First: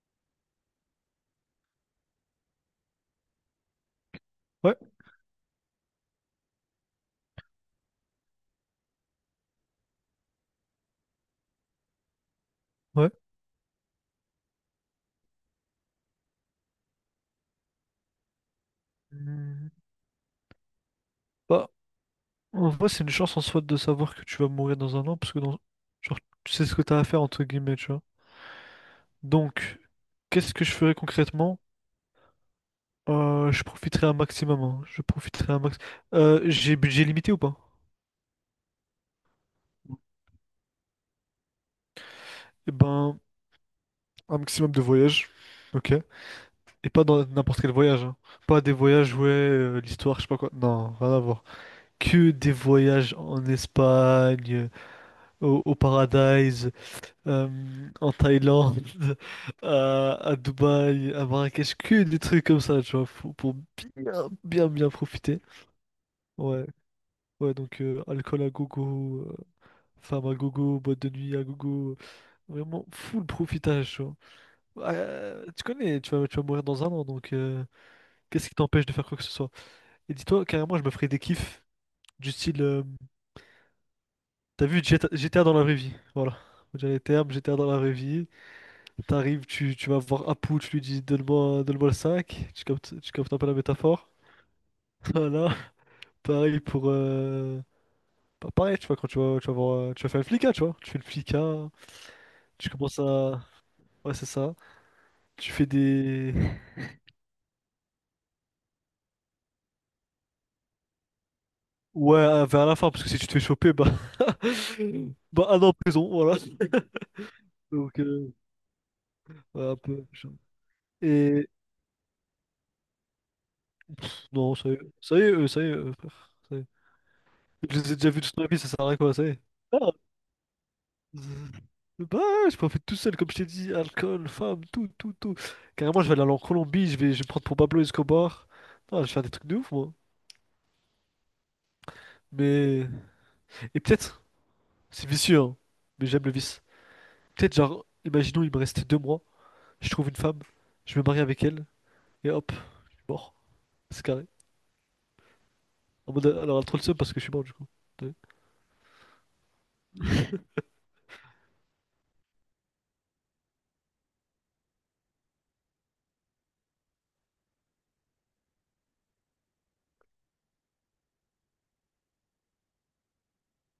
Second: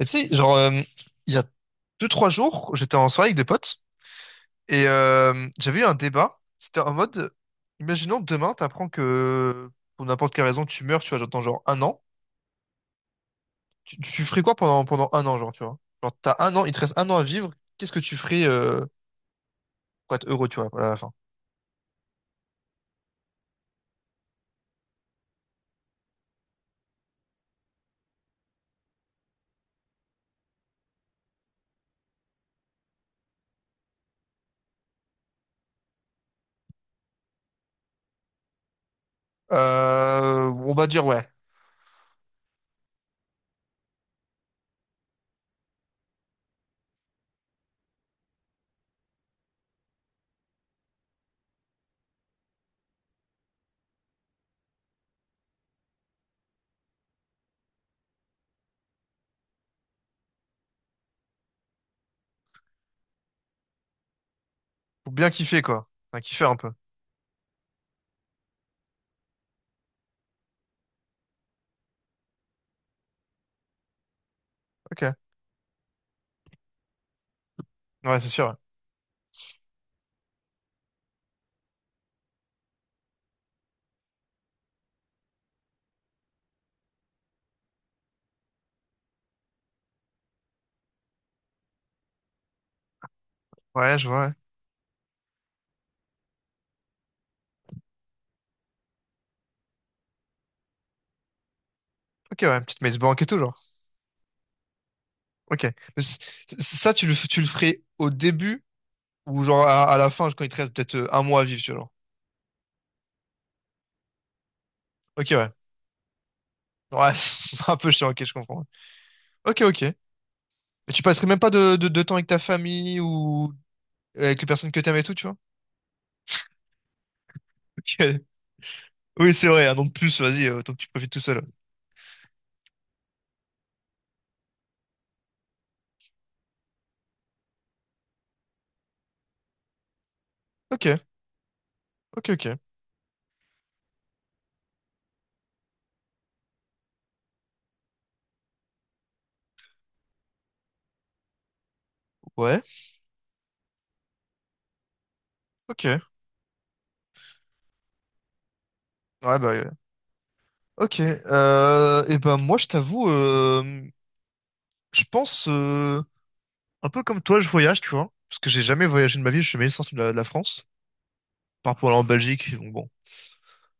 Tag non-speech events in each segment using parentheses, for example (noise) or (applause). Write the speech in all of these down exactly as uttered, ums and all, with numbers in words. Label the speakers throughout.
Speaker 1: Et tu sais, genre, euh, il y a deux, trois jours, j'étais en soirée avec des potes
Speaker 2: Ouais,
Speaker 1: et euh, j'avais eu un débat. C'était en mode, imaginons demain, t'apprends que pour n'importe quelle raison, tu meurs, tu vois, genre, dans genre un an.
Speaker 2: ouais.
Speaker 1: Tu, tu ferais quoi pendant, pendant un an, genre, tu vois? Genre, t'as un an, il te reste un an à vivre. Qu'est-ce que tu ferais euh,
Speaker 2: Hmm.
Speaker 1: pour être heureux, tu vois, à la fin?
Speaker 2: Bah, en vrai, c'est une chance en soi de savoir que tu vas mourir dans un an, parce que dans... genre, tu sais ce que t'as à faire, entre guillemets, tu vois. Donc, qu'est-ce que je ferais concrètement? Euh, je profiterai un maximum, hein. Je profiterai un max... Euh, j'ai budget limité ou pas?
Speaker 1: Euh, on va dire, ouais,
Speaker 2: Eh ben, un maximum de voyages, ok? Et pas dans n'importe quel voyage, hein. Pas des voyages, ouais, euh, l'histoire, je sais pas quoi. Non, rien à voir. Que des voyages en Espagne, euh, au, au Paradise, euh, en Thaïlande, (laughs) à, à Dubaï, à Marrakech, que des trucs comme ça, tu vois, faut- pour bien, bien, bien
Speaker 1: pour bien
Speaker 2: profiter.
Speaker 1: kiffer, quoi. Enfin, kiffer un
Speaker 2: Ouais,
Speaker 1: peu.
Speaker 2: ouais, donc euh, alcool à gogo, euh, femme à gogo, boîte de nuit à gogo, vraiment full profitage, tu vois. Ah,
Speaker 1: Ok.
Speaker 2: Euh, tu connais, tu vas, tu vas mourir dans un an, donc euh,
Speaker 1: Ouais, c'est
Speaker 2: qu'est-ce qui
Speaker 1: sûr.
Speaker 2: t'empêche de faire quoi que ce soit? Et dis-toi, carrément, je me ferais des kiffs du style, euh, t'as vu G T A, G T A dans la vraie vie, voilà. On dirait les termes, G T A dans la vraie vie. T'arrives, tu, tu vas voir Apu, tu lui dis donne-moi donne-moi le cinq, tu captes, tu captes un peu la
Speaker 1: Ouais, je
Speaker 2: métaphore.
Speaker 1: vois. Ouais.
Speaker 2: (laughs) Voilà, pareil pour... Euh... pa- Pareil, tu vois, quand tu vas, tu vas voir, euh, tu vas faire le flicard, tu vois. Tu fais le flicard,
Speaker 1: Ok, ouais,
Speaker 2: tu
Speaker 1: petite mess
Speaker 2: commences
Speaker 1: banque et tout,
Speaker 2: à...
Speaker 1: genre.
Speaker 2: Ouais, c'est ça. Tu
Speaker 1: Ok.
Speaker 2: fais
Speaker 1: Mais c-
Speaker 2: des...
Speaker 1: c- ça, tu le, f- tu le ferais au début ou genre à, à la fin, quand il te reste peut-être euh, un mois à vivre, tu vois. Genre.
Speaker 2: Ouais, euh, vers la fin, parce que si tu te fais choper, bah... (laughs)
Speaker 1: Ok,
Speaker 2: bah,
Speaker 1: ouais.
Speaker 2: un an en prison, voilà.
Speaker 1: Ouais, (laughs) c'est
Speaker 2: (laughs)
Speaker 1: un peu
Speaker 2: Donc,
Speaker 1: chiant, ok, je
Speaker 2: euh,
Speaker 1: comprends. Ok,
Speaker 2: ouais, un
Speaker 1: ok. Et
Speaker 2: peu... genre.
Speaker 1: tu passerais même
Speaker 2: Et...
Speaker 1: pas de, de, de temps avec ta famille ou avec les
Speaker 2: Non, ça
Speaker 1: personnes
Speaker 2: y est,
Speaker 1: que t'aimes et tout,
Speaker 2: ça y est,
Speaker 1: tu vois?
Speaker 2: euh, ça y est, euh, frère. Ça y est. Je les ai déjà
Speaker 1: Ok.
Speaker 2: vus toute ma vie, ça sert à rien, quoi, ça y
Speaker 1: Oui,
Speaker 2: est.
Speaker 1: c'est vrai, un an de plus, vas-y, euh, autant que tu profites tout seul.
Speaker 2: Bah, je peux en faire tout seul, comme je t'ai dit, alcool, femme, tout, tout, tout. Carrément, je vais aller en Colombie, je vais, je vais me prendre pour Pablo Escobar. Non, je vais faire des trucs de ouf, moi.
Speaker 1: Ok, ok, ok.
Speaker 2: Mais. Et peut-être, c'est vicieux, hein, mais j'aime le vice. Peut-être, genre, imaginons, il me reste deux mois, je trouve une femme, je me marie avec elle, et hop,
Speaker 1: Ouais,
Speaker 2: je suis mort. C'est carré.
Speaker 1: ok. Ouais,
Speaker 2: En mode, alors, elle a trop le seum parce que je suis mort, du coup. Ouais.
Speaker 1: bah, ouais. Ok. Euh, et ben, moi, je t'avoue, euh, je pense, euh, un peu comme toi, je voyage, tu vois. Parce que j'ai jamais voyagé de ma vie, je suis jamais sorti de la, de la France. Par rapport à en Belgique, donc bon.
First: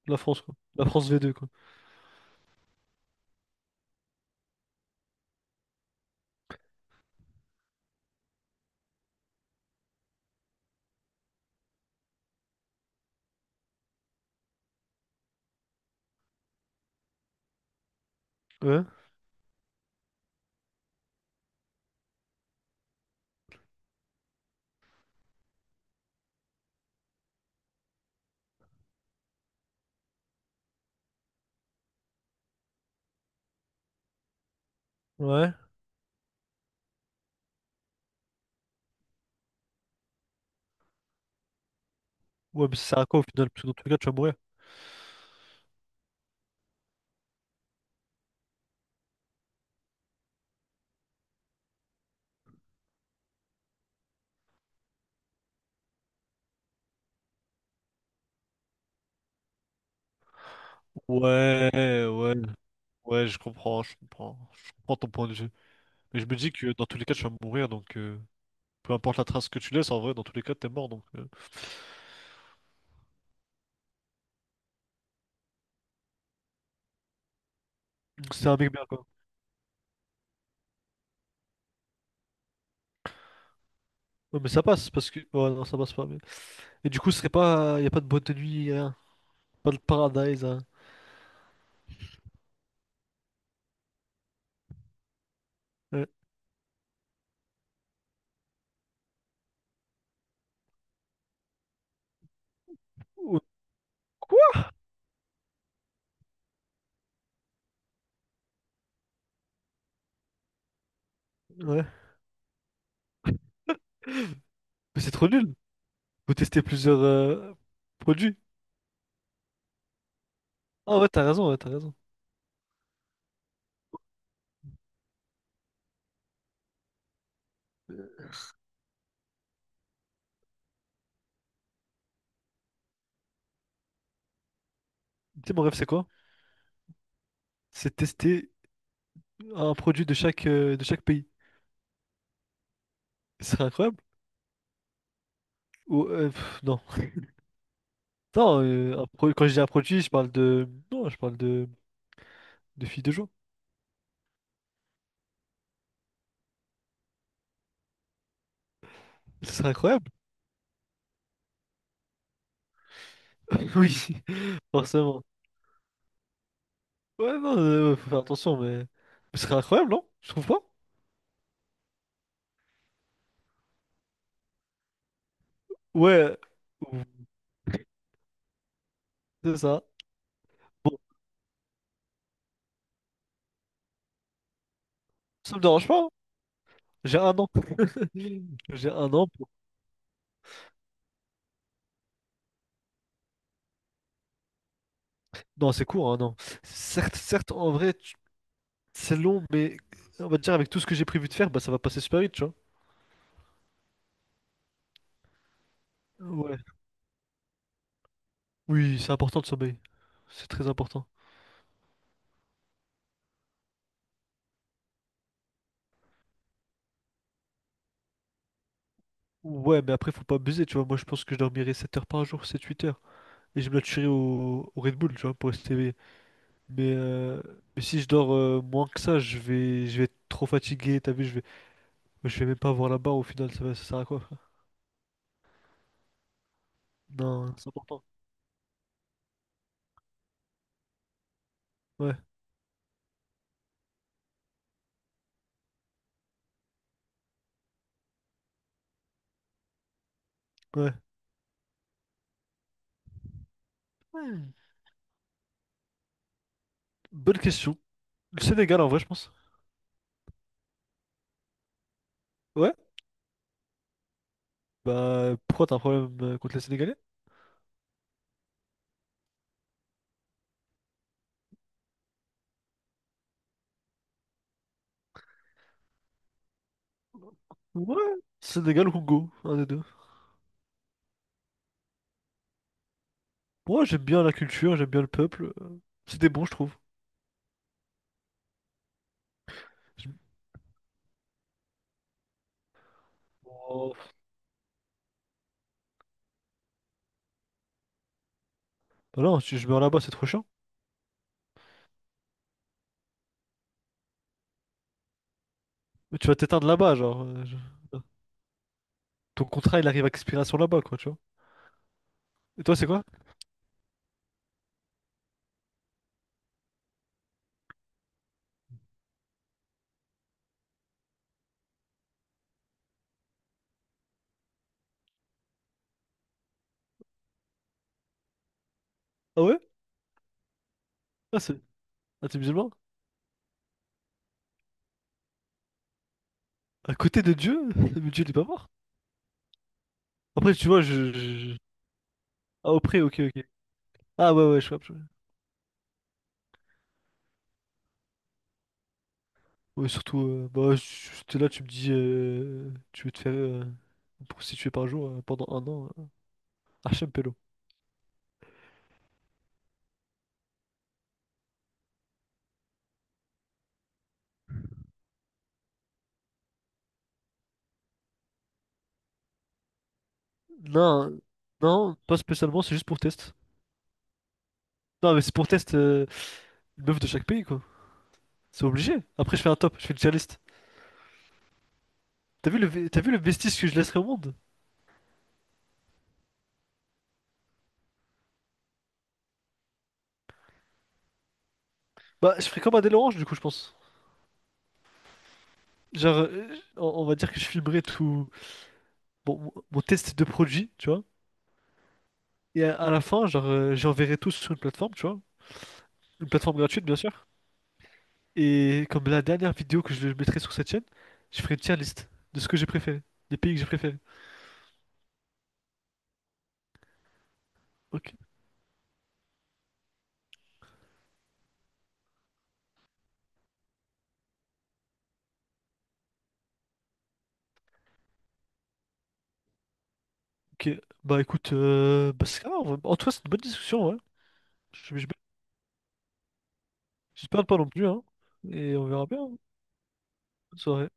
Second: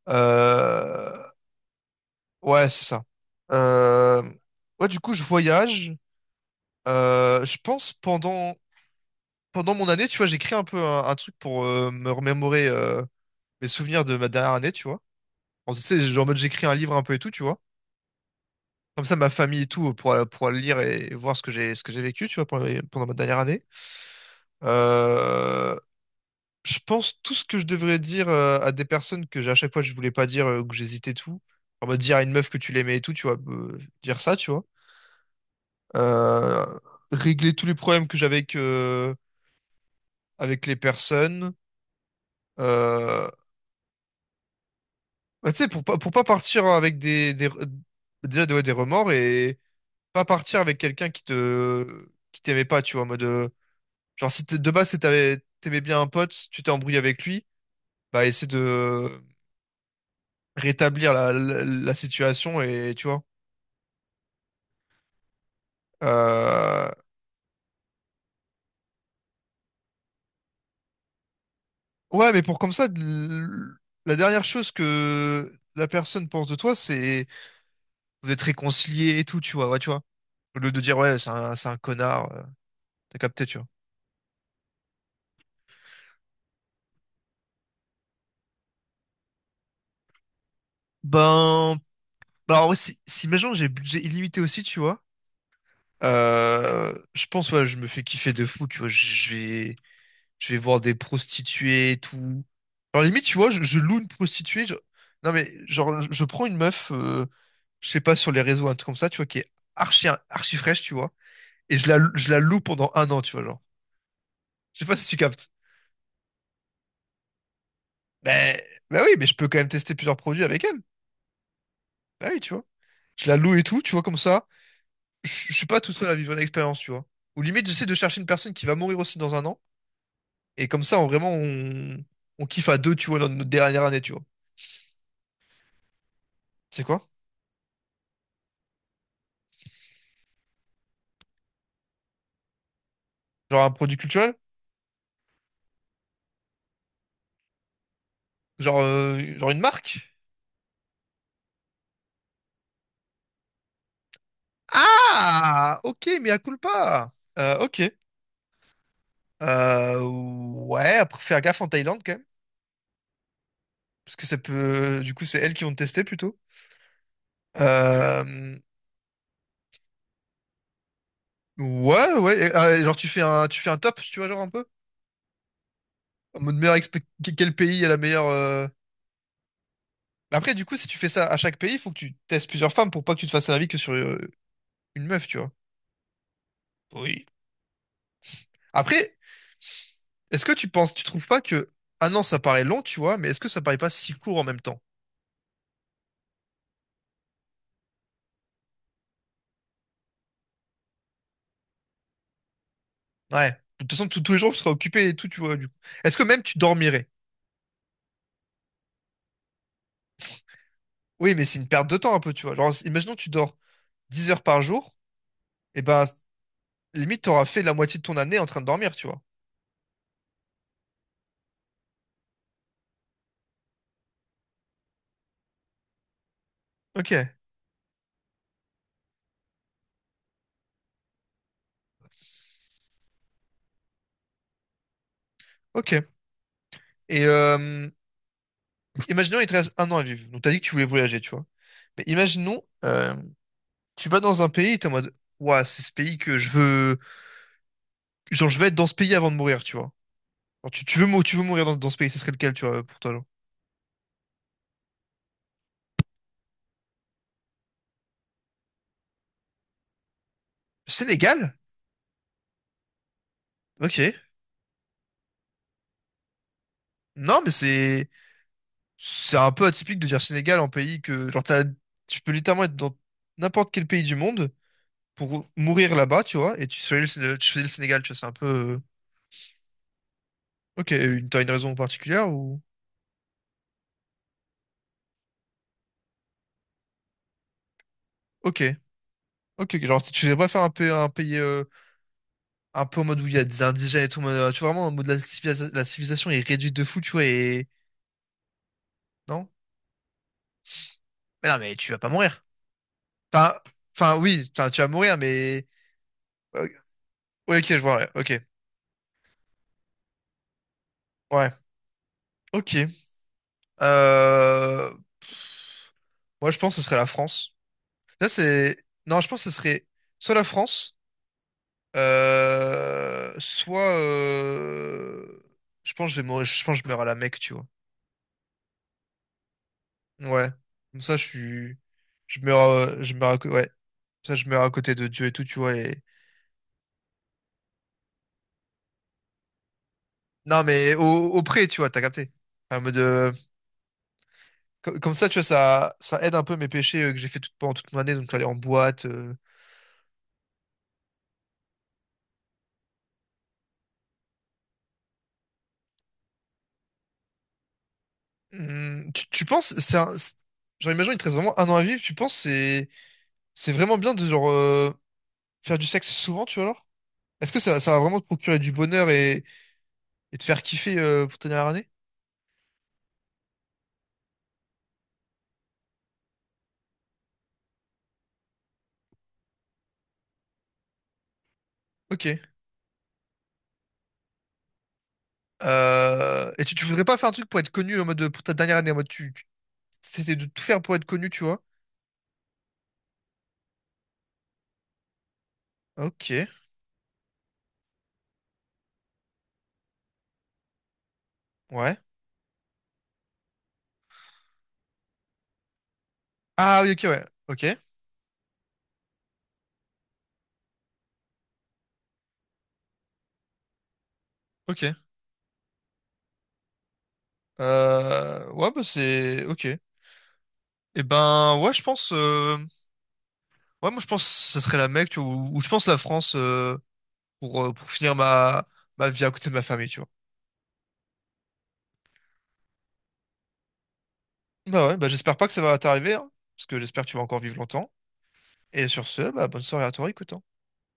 Speaker 2: La France, quoi. La France
Speaker 1: Euh,
Speaker 2: v deux quoi.
Speaker 1: Ouais, c'est ça. Euh, Ouais, du coup, je voyage. Euh, je pense pendant pendant mon année, tu vois, j'écris un peu un, un truc pour euh, me remémorer euh, mes souvenirs de ma dernière année, tu vois. En, tu sais, genre, en mode j'écris un livre un peu et tout, tu vois.
Speaker 2: Ouais,
Speaker 1: Comme ça, ma famille et tout pour pour le lire et voir ce que j'ai ce que j'ai vécu, tu vois, pendant, pendant ma dernière année. Euh, je pense tout ce que je devrais dire euh, à des personnes que j'ai- à chaque fois je voulais pas dire, euh, que j'hésitais tout. En mode dire à une meuf que tu l'aimais et tout, tu vois, euh, dire ça, tu vois.
Speaker 2: ouais.
Speaker 1: euh, Régler tous les problèmes que j'avais avec, euh, avec les personnes.
Speaker 2: Ouais, mais si ça sert à quoi au
Speaker 1: Euh,
Speaker 2: final? Parce que dans tous les cas, tu vas mourir.
Speaker 1: Bah, tu sais, pour pas, pour pas partir avec des, des, déjà, ouais, des remords et pas partir avec quelqu'un qui te, qui t'aimait pas, tu vois, en mode, euh, genre, si t'es- de base, c'est t'avais- t'aimais bien un pote, tu t'es embrouillé avec lui, bah, essaie de rétablir la, la, la
Speaker 2: Ouais, ouais,
Speaker 1: situation et, tu vois.
Speaker 2: ouais, je comprends, je comprends, je comprends ton point de vue. Mais je me dis que dans
Speaker 1: Euh,
Speaker 2: tous les cas, tu vas mourir, donc euh, peu importe la trace que tu laisses, en vrai, dans tous les cas, t'es mort, donc euh,
Speaker 1: ouais, mais pour comme ça, l- la dernière chose que la personne pense de toi, c'est vous êtes
Speaker 2: c'est un mec bien quoi.
Speaker 1: réconciliés et tout, tu vois, ouais, tu vois. Au lieu de dire, ouais, c'est un, c'est un connard, euh, t'as capté, tu vois.
Speaker 2: Ouais, mais ça passe parce que, ouais, non, ça passe pas. Mais... Et du coup, ce serait pas, y a pas de boîte de nuit, rien, pas de paradise, hein.
Speaker 1: Ben, bah, alors, ouais, si, si imaginons que j'ai budget illimité aussi, tu vois,
Speaker 2: Ouais.
Speaker 1: euh, je pense, ouais, je me fais kiffer de fou, tu vois, je vais, je vais voir des prostituées et tout. Alors, limite, tu
Speaker 2: Ou-
Speaker 1: vois, je, je loue une
Speaker 2: Quoi?
Speaker 1: prostituée, je- non, mais, genre, je, je prends une meuf, euh, je sais pas, sur les réseaux, un truc comme ça, tu vois, qui est archi, archi fraîche, tu vois, et
Speaker 2: Ouais,
Speaker 1: je la, je la loue pendant un an, tu vois, genre. Je sais pas
Speaker 2: mais
Speaker 1: si
Speaker 2: c'est
Speaker 1: tu
Speaker 2: trop
Speaker 1: captes.
Speaker 2: nul. Vous testez plusieurs euh, produits?
Speaker 1: Ben, ben oui, mais je peux quand même tester plusieurs produits avec elle.
Speaker 2: Ah ouais, t'as raison, ouais, t'as raison.
Speaker 1: Ah oui, tu vois. Je la loue et tout, tu vois, comme ça. Je je suis pas tout seul à vivre l'expérience, tu vois. Ou limite, j'essaie de chercher une personne qui va mourir aussi dans un an. Et comme ça, on, vraiment, on, on kiffe à deux, tu vois, notre, notre dernière année, tu vois.
Speaker 2: Tu sais, mon rêve, c'est quoi?
Speaker 1: C'est quoi?
Speaker 2: C'est tester un produit de chaque, euh, de chaque pays. Ce
Speaker 1: Genre
Speaker 2: serait
Speaker 1: un produit
Speaker 2: incroyable?
Speaker 1: culturel?
Speaker 2: Ou, euh, pff, non. Non,
Speaker 1: Genre,
Speaker 2: euh, un
Speaker 1: euh,
Speaker 2: pro- quand
Speaker 1: genre
Speaker 2: je
Speaker 1: une
Speaker 2: dis un produit, je
Speaker 1: marque?
Speaker 2: parle de... Non, je parle de, de filles de joie.
Speaker 1: Ah! Ok, mais à culpa! Euh, ok.
Speaker 2: Ce serait
Speaker 1: Euh,
Speaker 2: incroyable.
Speaker 1: ouais, après, faire gaffe en Thaïlande, quand même.
Speaker 2: (laughs)
Speaker 1: Parce
Speaker 2: Oui,
Speaker 1: que ça peut... euh, Du
Speaker 2: forcément.
Speaker 1: coup, c'est elles qui vont te tester, plutôt.
Speaker 2: Ouais, non, euh, ouais, faut faire attention,
Speaker 1: Euh,
Speaker 2: mais... mais ce serait incroyable, non? Je trouve pas?
Speaker 1: ouais, ouais. Et, euh, genre, tu fais un, tu fais un top, tu vois, genre un peu?
Speaker 2: Ouais,
Speaker 1: En mode meilleur expé-
Speaker 2: euh,
Speaker 1: que- quel pays a la meilleure. euh,
Speaker 2: c'est ça.
Speaker 1: Mais après, du coup, si
Speaker 2: Bon,
Speaker 1: tu fais ça à chaque pays, il faut que tu testes plusieurs femmes pour pas que tu te fasses un avis que sur euh, une meuf, tu vois.
Speaker 2: ça me dérange pas, hein. J'ai
Speaker 1: Oui.
Speaker 2: un an. (laughs) J'ai
Speaker 1: Après,
Speaker 2: un an pour...
Speaker 1: est-ce que tu penses, tu trouves pas que. Ah non, ça paraît long, tu vois, mais est-ce que ça paraît pas si court en même temps?
Speaker 2: Non, c'est court, un an. Certes, certes, en vrai... tu- c'est long, mais on va dire avec tout ce que j'ai prévu de faire, bah ça va passer super vite, tu vois.
Speaker 1: Ouais. De toute façon, tous tous les jours, tu seras occupé et tout, tu vois, du coup. Est-ce que même tu
Speaker 2: Ouais.
Speaker 1: dormirais?
Speaker 2: Oui, c'est important de sommeil. C'est très important.
Speaker 1: Oui, mais c'est une perte de temps un peu, tu vois. Genre, imaginons que tu dors dix heures par jour, et ben, limite, t'auras fait la moitié de ton année en train de dormir, tu vois.
Speaker 2: Ouais, mais après, faut pas abuser, tu vois. Moi, je pense que je dormirai sept heures par jour, sept-huit heures. Et je me la tuerai au, au Red Bull, tu vois, pour rester éveillé. Mais,
Speaker 1: Ok,
Speaker 2: euh, mais si je dors euh, moins que ça, je vais, je vais être trop fatigué, t'as vu, je vais, je vais même pas avoir la barre au final, ça, va- ça sert à quoi, frère?
Speaker 1: ok. Et
Speaker 2: Non, ça-
Speaker 1: euh, imaginons, il te reste un an à vivre. Donc, t'as dit que tu voulais voyager, tu vois. Mais
Speaker 2: ouais,
Speaker 1: imaginons, euh, tu vas dans un pays et t'es en mode, Ouah, c'est ce pays que je veux. Genre, je veux être dans ce pays avant de mourir, tu vois. Genre, tu,
Speaker 2: ouais.
Speaker 1: tu veux, mou- tu veux mourir dans, dans ce pays, ce serait lequel, tu vois, pour toi, genre?
Speaker 2: Hmm. Bonne question. Le Sénégal, en vrai, je pense.
Speaker 1: Le Sénégal?
Speaker 2: Ouais?
Speaker 1: Ok.
Speaker 2: Bah, pourquoi t'as un problème euh, contre les Sénégalais?
Speaker 1: Non, mais c'est. C'est un peu atypique de dire Sénégal en pays que. Genre, t'as- tu peux littéralement être dans n'importe quel pays du monde pour mourir là-bas, tu vois, et tu choisis le, tu choisis le
Speaker 2: Ouais,
Speaker 1: Sénégal, tu vois, c'est un peu. euh,
Speaker 2: Sénégal ou Congo, un des deux.
Speaker 1: Ok, une- t'as une raison particulière ou.
Speaker 2: Moi, j'aime bien la culture, j'aime bien le peuple, euh, c'était bon, je trouve.
Speaker 1: Ok. Ok, genre,
Speaker 2: Je-
Speaker 1: tu tu voudrais pas faire un, pays- un pays. Euh, un peu en mode où il y a des
Speaker 2: Oh,
Speaker 1: indigènes et tout, en euh, tu vois, vraiment en mode la, civilisa- la civilisation est réduite de fou, tu vois, et
Speaker 2: bah non,
Speaker 1: non?
Speaker 2: si je meurs là-bas, c'est trop chiant.
Speaker 1: Mais non, mais tu vas pas mourir. Enfin, enfin oui, enfin, tu vas mourir, mais...
Speaker 2: Mais tu vas t'éteindre
Speaker 1: euh,
Speaker 2: là-bas, genre, euh, je-
Speaker 1: ouais, ok, je vois, ouais, ok.
Speaker 2: ton contrat, il arrive à expiration là-bas, quoi, tu vois.
Speaker 1: Ouais,
Speaker 2: Et
Speaker 1: ok.
Speaker 2: toi, c'est quoi?
Speaker 1: Euh... pff, Moi, je pense que ce serait la France. Là, c'est... Non, je pense que ce serait soit la France, euh... soit... euh, je pense que je vais mourir, je pense que je meurs à la Mecque, tu vois.
Speaker 2: Ah ouais?
Speaker 1: Ouais. Comme ça, je
Speaker 2: Ah, c'est...
Speaker 1: suis...
Speaker 2: Ah, t'es
Speaker 1: Je meurs...
Speaker 2: musulman?
Speaker 1: euh, Je meurs... à- Ouais. Ça, je meurs à côté de Dieu et tout, tu vois. Et...
Speaker 2: À côté de Dieu? (laughs) Mais Dieu, il est pas mort. Après,
Speaker 1: Non,
Speaker 2: tu vois,
Speaker 1: mais au,
Speaker 2: je...
Speaker 1: au
Speaker 2: je-
Speaker 1: pré, tu vois, t'as capté.
Speaker 2: ah,
Speaker 1: En mode,
Speaker 2: auprès, ok,
Speaker 1: euh,
Speaker 2: ok. Ah ouais, ouais, je vois, je
Speaker 1: co-
Speaker 2: vois.
Speaker 1: comme ça, tu vois, ça, ça aide un peu mes péchés euh, que j'ai fait toute, pendant toute mon année, donc aller en boîte. euh.
Speaker 2: Ouais, surtout, euh, bah, si t'es là, tu me dis... euh, tu veux te faire euh, prostituer par jour euh, pendant un an, euh, Hachem Pélo.
Speaker 1: Hum, tu, tu penses, c'est un- c'est- genre, imagine, il te reste vraiment un an à vivre, tu penses, c'est, c'est vraiment bien de, genre, euh, faire du sexe souvent, tu vois, alors? Est-ce que ça, ça va vraiment te procurer du bonheur et, et te faire kiffer
Speaker 2: Non,
Speaker 1: euh, pour ta dernière année?
Speaker 2: non, pas spécialement, c'est juste pour test. Non, mais c'est pour test euh, une meuf de chaque pays, quoi. C'est obligé. Après, je fais un top, je fais une tier list.
Speaker 1: Ok.
Speaker 2: T'as vu le, ve- t'as vu le vestige que je laisserai au monde?
Speaker 1: Euh, et tu, tu voudrais pas faire un truc pour être connu en mode, pour ta dernière année, en mode, tu, tu t'essaies de tout faire pour être connu, tu vois?
Speaker 2: Bah, je ferai comme Adèle Orange, du coup, je pense. Genre,
Speaker 1: Ok.
Speaker 2: euh, on, on va dire que je filmerai tout bon, mon mon test de produit, tu vois.
Speaker 1: Ouais.
Speaker 2: Et à, à la fin, genre, euh, j'enverrai tout sur une plateforme, tu vois. Une plateforme
Speaker 1: Ah
Speaker 2: gratuite,
Speaker 1: oui,
Speaker 2: bien
Speaker 1: ok, ouais.
Speaker 2: sûr.
Speaker 1: Ok,
Speaker 2: Et comme la dernière vidéo que je mettrai sur cette chaîne, je ferai une tier list de ce que j'ai préféré, des pays que j'ai préférés.
Speaker 1: ok.
Speaker 2: Ok.
Speaker 1: Euh, ouais, bah c'est... Ok. Et ben, ouais, je pense... euh, Ouais, moi, je pense que ça serait la Mecque, tu vois, ou, ou je pense la France euh, pour, euh, pour finir ma... ma vie à côté de ma famille, tu vois.
Speaker 2: Ok, bah écoute, euh, bah, c'est ça, en tout cas, c'est une bonne discussion, ouais.
Speaker 1: Bah ouais,
Speaker 2: J'ai- j'ai-
Speaker 1: bah j'espère pas que ça va t'arriver, hein, parce que j'espère que tu vas encore
Speaker 2: J'espère ne
Speaker 1: vivre
Speaker 2: pas non plus,
Speaker 1: longtemps.
Speaker 2: hein. Et on
Speaker 1: Et
Speaker 2: verra
Speaker 1: sur
Speaker 2: bien.
Speaker 1: ce, bah bonne soirée à toi, écoute. Hein.
Speaker 2: Bonne soirée.